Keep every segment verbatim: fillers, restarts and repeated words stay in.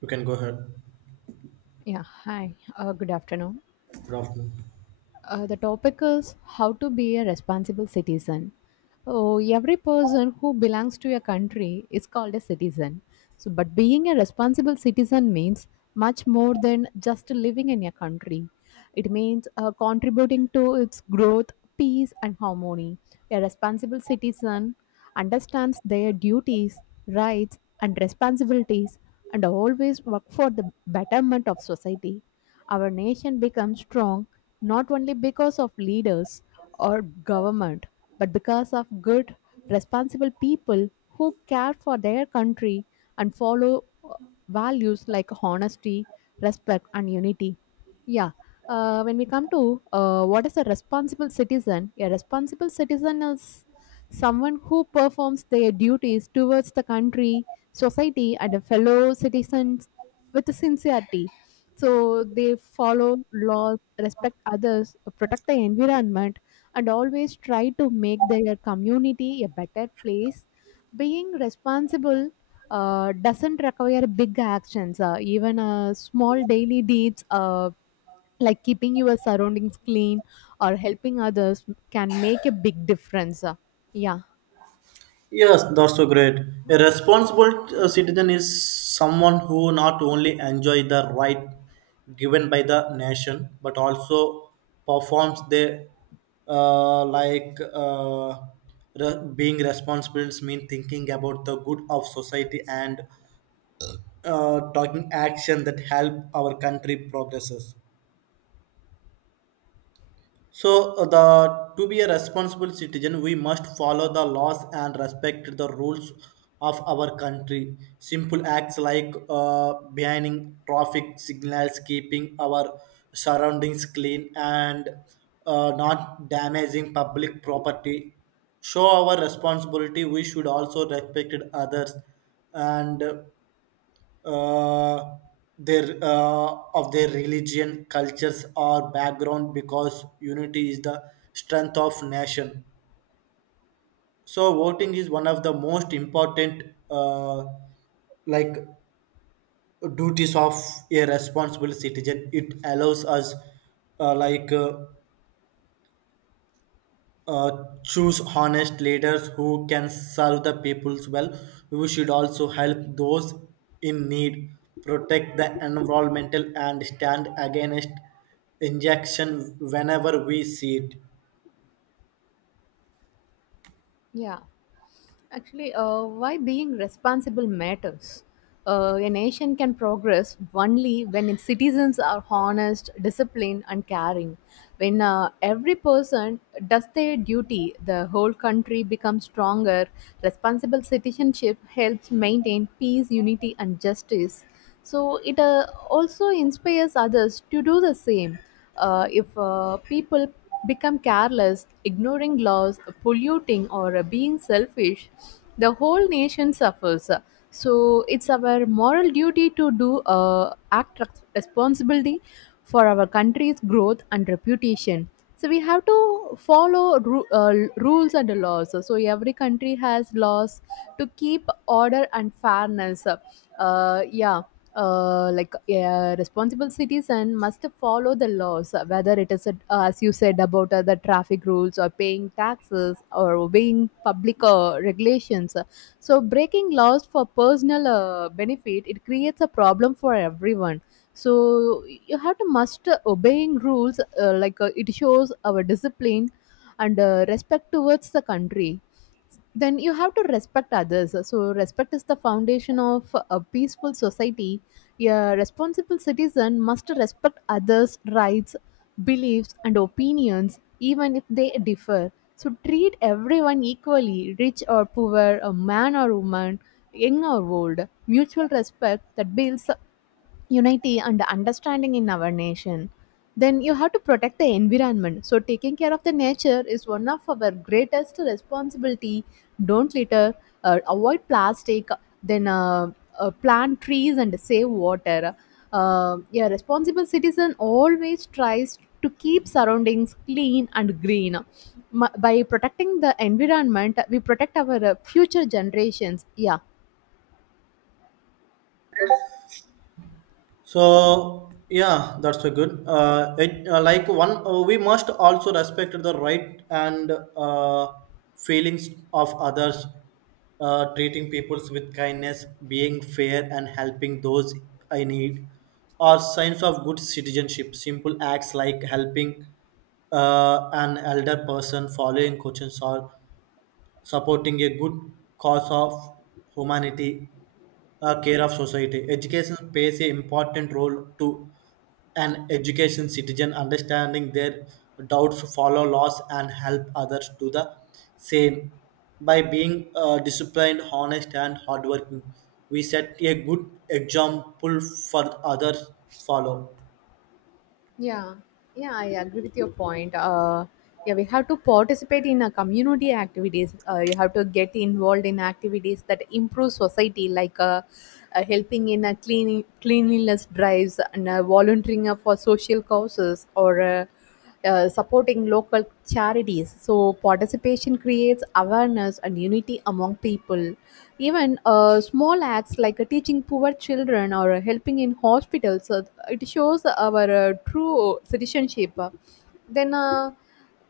You can go ahead. Yeah, hi. Uh, good afternoon. Good afternoon. Uh, the topic is how to be a responsible citizen. Oh, every person who belongs to a country is called a citizen. So, but being a responsible citizen means much more than just living in a country. It means uh, contributing to its growth, peace, and harmony. A responsible citizen understands their duties, rights, and responsibilities, and always work for the betterment of society. Our nation becomes strong not only because of leaders or government, but because of good, responsible people who care for their country and follow uh, values like honesty, respect, and unity. Yeah. Uh, when we come to uh, what is a responsible citizen, a responsible citizen is someone who performs their duties towards the country, society, and the fellow citizens with sincerity. So they follow laws respect others, protect the environment, and always try to make their community a better place. Being responsible uh, doesn't require big actions, uh, even uh, small daily deeds. Uh, like keeping your surroundings clean or helping others can make a big difference. Uh, Yeah, Yes, that's so great. A responsible uh, citizen is someone who not only enjoy the right given by the nation but also performs the uh, like uh, re- being responsible mean thinking about the good of society and uh, taking action that help our country progresses. So, uh, the to be a responsible citizen, we must follow the laws and respect the rules of our country. Simple acts like uh, banning traffic signals, keeping our surroundings clean, and uh, not damaging public property show our responsibility. We should also respect others and uh, their uh, of their religion, cultures, or background because unity is the strength of nation. So voting is one of the most important uh, like duties of a responsible citizen. It allows us uh, like uh, Uh, choose honest leaders who can serve the peoples well. We should also help those in need, protect the environmental, and stand against injection whenever we see it. yeah. Actually, uh, why being responsible matters. Uh, a nation can progress only when its citizens are honest, disciplined, and caring. When uh, every person does their duty, the whole country becomes stronger. Responsible citizenship helps maintain peace, unity, and justice, so it uh, also inspires others to do the same. Uh, if uh, people become careless, ignoring laws, polluting, or uh, being selfish, the whole nation suffers. So it's our moral duty to do uh, act res- responsibility for our country's growth and reputation. So we have to follow ru- uh, rules and laws. So every country has laws to keep order and fairness. uh, yeah uh, like a responsible citizen must follow the laws, uh, whether it is, uh, as you said, about uh, the traffic rules or paying taxes or obeying public uh, regulations. So, breaking laws for personal uh, benefit it creates a problem for everyone. So, you have to must obeying rules uh, like uh, it shows our discipline and uh, respect towards the country. Then you have to respect others. So respect is the foundation of a peaceful society. A responsible citizen must respect others' rights, beliefs, and opinions, even if they differ. So treat everyone equally, rich or poor, a man or woman, young or old. Mutual respect that builds unity and understanding in our nation. Then you have to protect the environment. So taking care of the nature is one of our greatest responsibility. Don't litter, uh, avoid plastic, then uh, uh, plant trees and save water. Uh, yeah, responsible citizen always tries to keep surroundings clean and green M- by protecting the environment we protect our uh, future generations. Yeah. So yeah, that's a good. Uh, it, uh, like one, uh, we must also respect the right and uh, feelings of others. Uh, treating people with kindness, being fair, and helping those in need are signs of good citizenship. Simple acts like helping uh, an elder person, following questions, or supporting a good cause of humanity, a care of society. Education plays an important role to an education citizen understanding their doubts follow laws and help others do the same by being uh, disciplined honest and hardworking we set a good example for others follow. Yeah, yeah, I agree with your point. Uh, yeah, we have to participate in uh, community activities. Uh, you have to get involved in activities that improve society, like uh, uh, helping in a cleaning cleanliness drives and uh, volunteering uh, for social causes or. Uh, uh, supporting local charities. So, participation creates awareness and unity among people. Even uh, small acts like uh, teaching poor children or uh, helping in hospitals, uh, it shows our uh, true citizenship. Then, uh,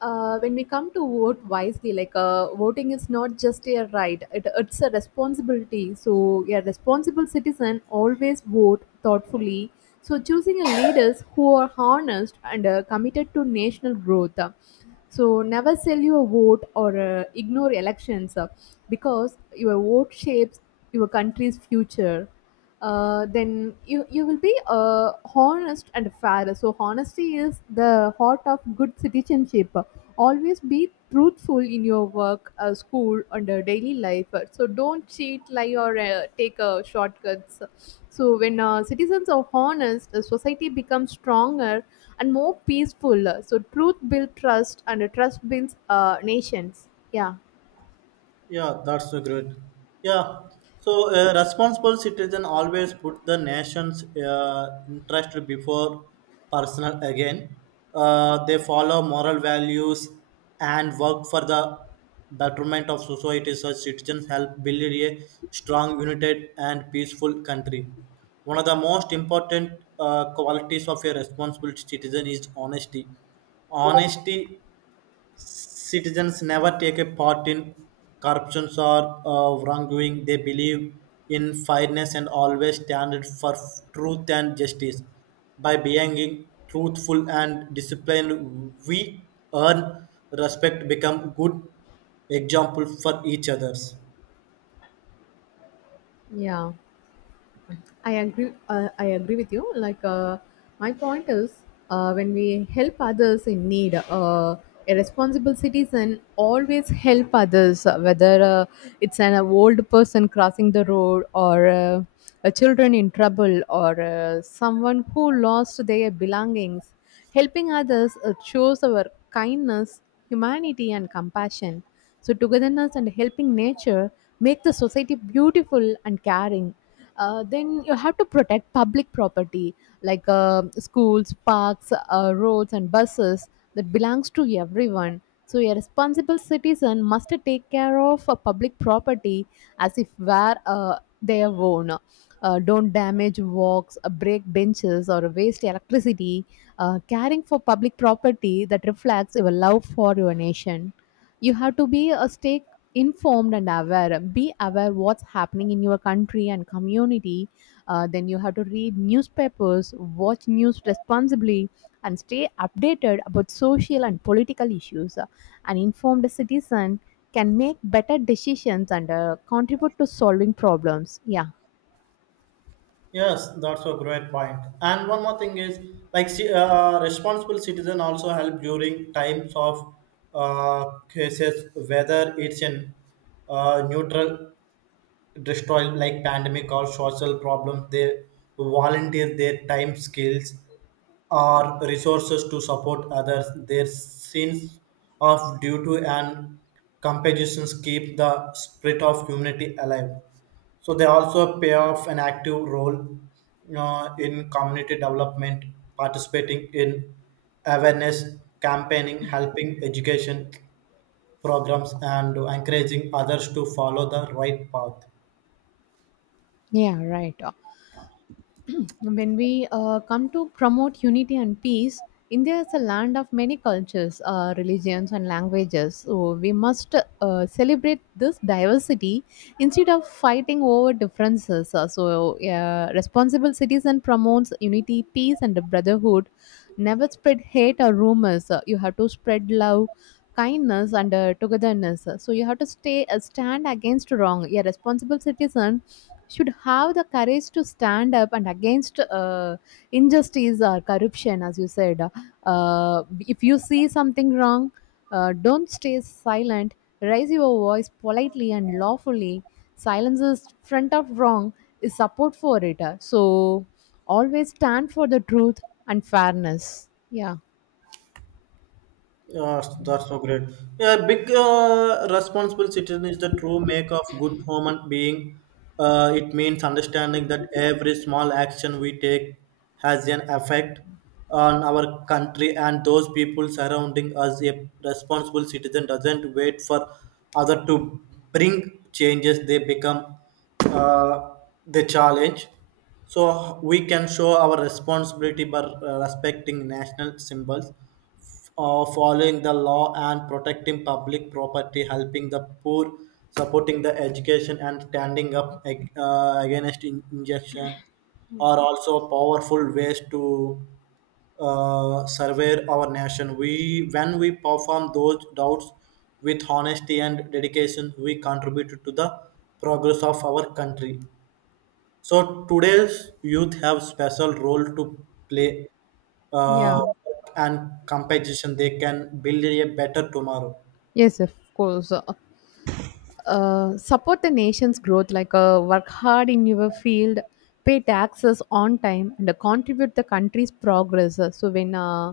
uh, when we come to vote wisely, like uh, voting is not just a right, it, it's a responsibility. So, a responsible citizen always vote thoughtfully. So, choosing a leaders who are honest and uh, committed to national growth. So, never sell your vote or uh, ignore elections, uh, because your vote shapes your country's future. Uh, then you you will be uh, honest and fair. So honesty is the heart of good citizenship. Always be truthful in your work, uh, school, and uh, daily life. So don't cheat, lie, or uh, take uh, shortcuts. So when uh, citizens are honest, the society becomes stronger and more peaceful. So truth builds trust, and trust builds uh, nations. Yeah, Yeah, that's so great. Yeah, so a responsible citizen always put the nation's uh, interest before personal again. Uh, they follow moral values and work for the betterment of society. Such citizens help build a strong, united, and peaceful country. One of the most important uh, qualities of a responsible citizen is honesty. Honesty citizens never take a part in corruption or uh, wrongdoing. They believe in fairness and always stand for truth and justice. By being truthful and disciplined, we earn respect, become good example for each others. yeah. I agree. Uh, I agree with you. Like, uh, my point is, uh, when we help others in need, uh, a responsible citizen always help others, uh, whether uh, it's an old person crossing the road, or uh, a children in trouble, or uh, someone who lost their belongings. Helping others uh, shows our kindness, humanity, and compassion. So togetherness and helping nature make the society beautiful and caring. Uh, then you have to protect public property, like uh, schools, parks, uh, roads, and buses that belongs to everyone. So a responsible citizen must take care of a public property as if were uh, their own. Uh, don't damage walks, uh, break benches, or waste electricity. Uh, caring for public property that reflects your love for your nation. You have to be a stay informed and aware, be aware what's happening in your country and community. Uh, then you have to read newspapers, watch news responsibly, and stay updated about social and political issues. An informed citizen can make better decisions and uh, contribute to solving problems. Yeah, Yes, that's a great point. And one more thing is, like, ci- uh, responsible citizen also help during times of uh, cases, whether it's in uh, neutral destroyed like pandemic or social problems they volunteer their time skills or resources to support others their sense of duty and compassion keep the spirit of humanity alive so they also play off an active role uh, in community development, participating in awareness campaigning, helping education programs, and encouraging others to follow the right path. yeah, right. When we uh, come to promote unity and peace, India is a land of many cultures, uh, religions, and languages. So we must uh, celebrate this diversity instead of fighting over differences. Uh, so, uh, responsible citizen promotes unity, peace, and brotherhood. Never spread hate or rumors. Uh, you have to spread love, kindness, and uh, togetherness. Uh, So, you have to stay uh, stand against wrong. A responsible citizen should have the courage to stand up and against uh, injustice or corruption, as you said. Uh, if you see something wrong, uh, don't stay silent. Raise your voice politely and lawfully. Silence is front of wrong is support for it. Uh, so always stand for the truth and fairness. Yeah, Yeah, that's so great. Yeah, big uh, responsible citizen is the true make of good human being. Uh, it means understanding that every small action we take has an effect on our country and those people surrounding us. A responsible citizen doesn't wait for other to bring changes; they become uh, the challenge. So we can show our responsibility by uh, respecting national symbols uh, following the law and protecting public property, helping the poor, supporting the education, and standing up ag- uh, against in- injection are also powerful ways to uh, survey our nation. We, when we perform those doubts with honesty and dedication, we contribute to the progress of our country. So today's youth have special role to play uh, yeah, and competition. They can build a better tomorrow. yes of course. Uh, uh, support the nation's growth, like uh, work hard in your field, pay taxes on time, and uh, contribute the country's progress. Uh, so when uh,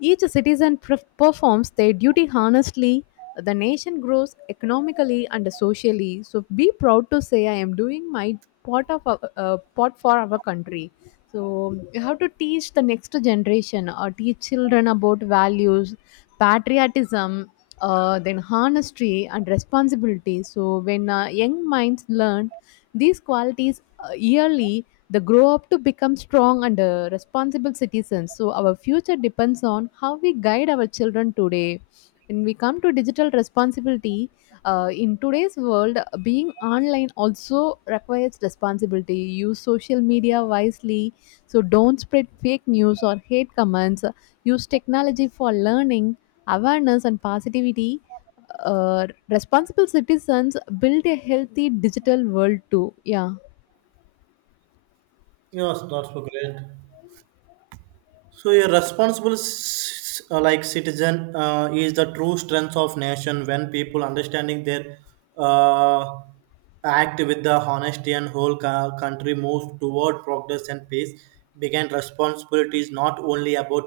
each citizen perf- performs their duty honestly, the nation grows economically and socially. So be proud to say I am doing my part of our, uh, part for our country. So you have to teach the next generation or teach children about values, patriotism, uh, then honesty and responsibility. So when uh, young minds learn these qualities uh, yearly, they grow up to become strong and uh, responsible citizens. So our future depends on how we guide our children today. When we come to digital responsibility, uh, in today's world, being online also requires responsibility. Use social media wisely, so don't spread fake news or hate comments. Use technology for learning, awareness, and positivity. Uh, responsible citizens build a healthy digital world too. Yeah. Yes, that's so great. So a responsible c- uh, like citizen uh, is the true strength of nation when people understanding their uh, act with the honesty and whole co- country moves toward progress and peace began responsibility is not only about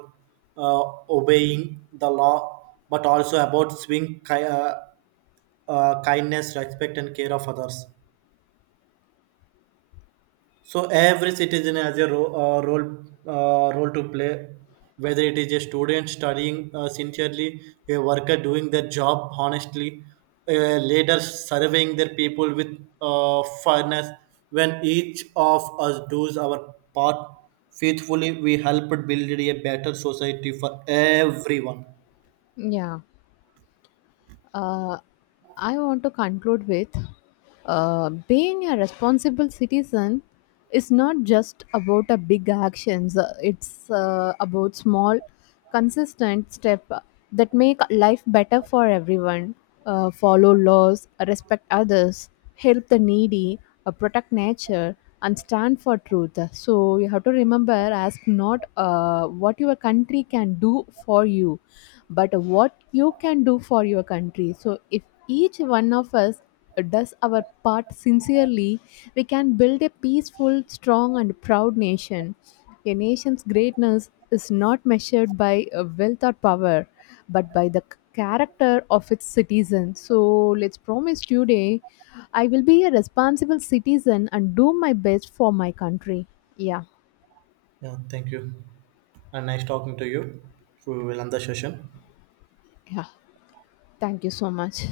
uh, obeying the law but also about swing ki- uh, uh, kindness respect and care of others so every citizen has a ro- uh, role uh, role to play, whether it is a student studying uh, sincerely, a worker doing their job honestly, a leader surveying their people with uh, fairness. When each of us does our part faithfully, we help build a better society for everyone. Yeah. Uh, I want to conclude with uh, being a responsible citizen is not just about a big actions. uh, It's uh, about small, consistent step that make life better for everyone. Uh, follow laws, respect others, help the needy, uh, protect nature, and stand for truth. So you have to remember, ask not uh, what your country can do for you but what you can do for your country. So, if each one of us does our part sincerely, we can build a peaceful, strong, and proud nation. A nation's greatness is not measured by uh, wealth or power, but by the c- character of its citizens. So, let's promise today, I will be a responsible citizen and do my best for my country. Yeah, Yeah, thank you. And nice talking to you. We will end the session. yeah. Thank you so much.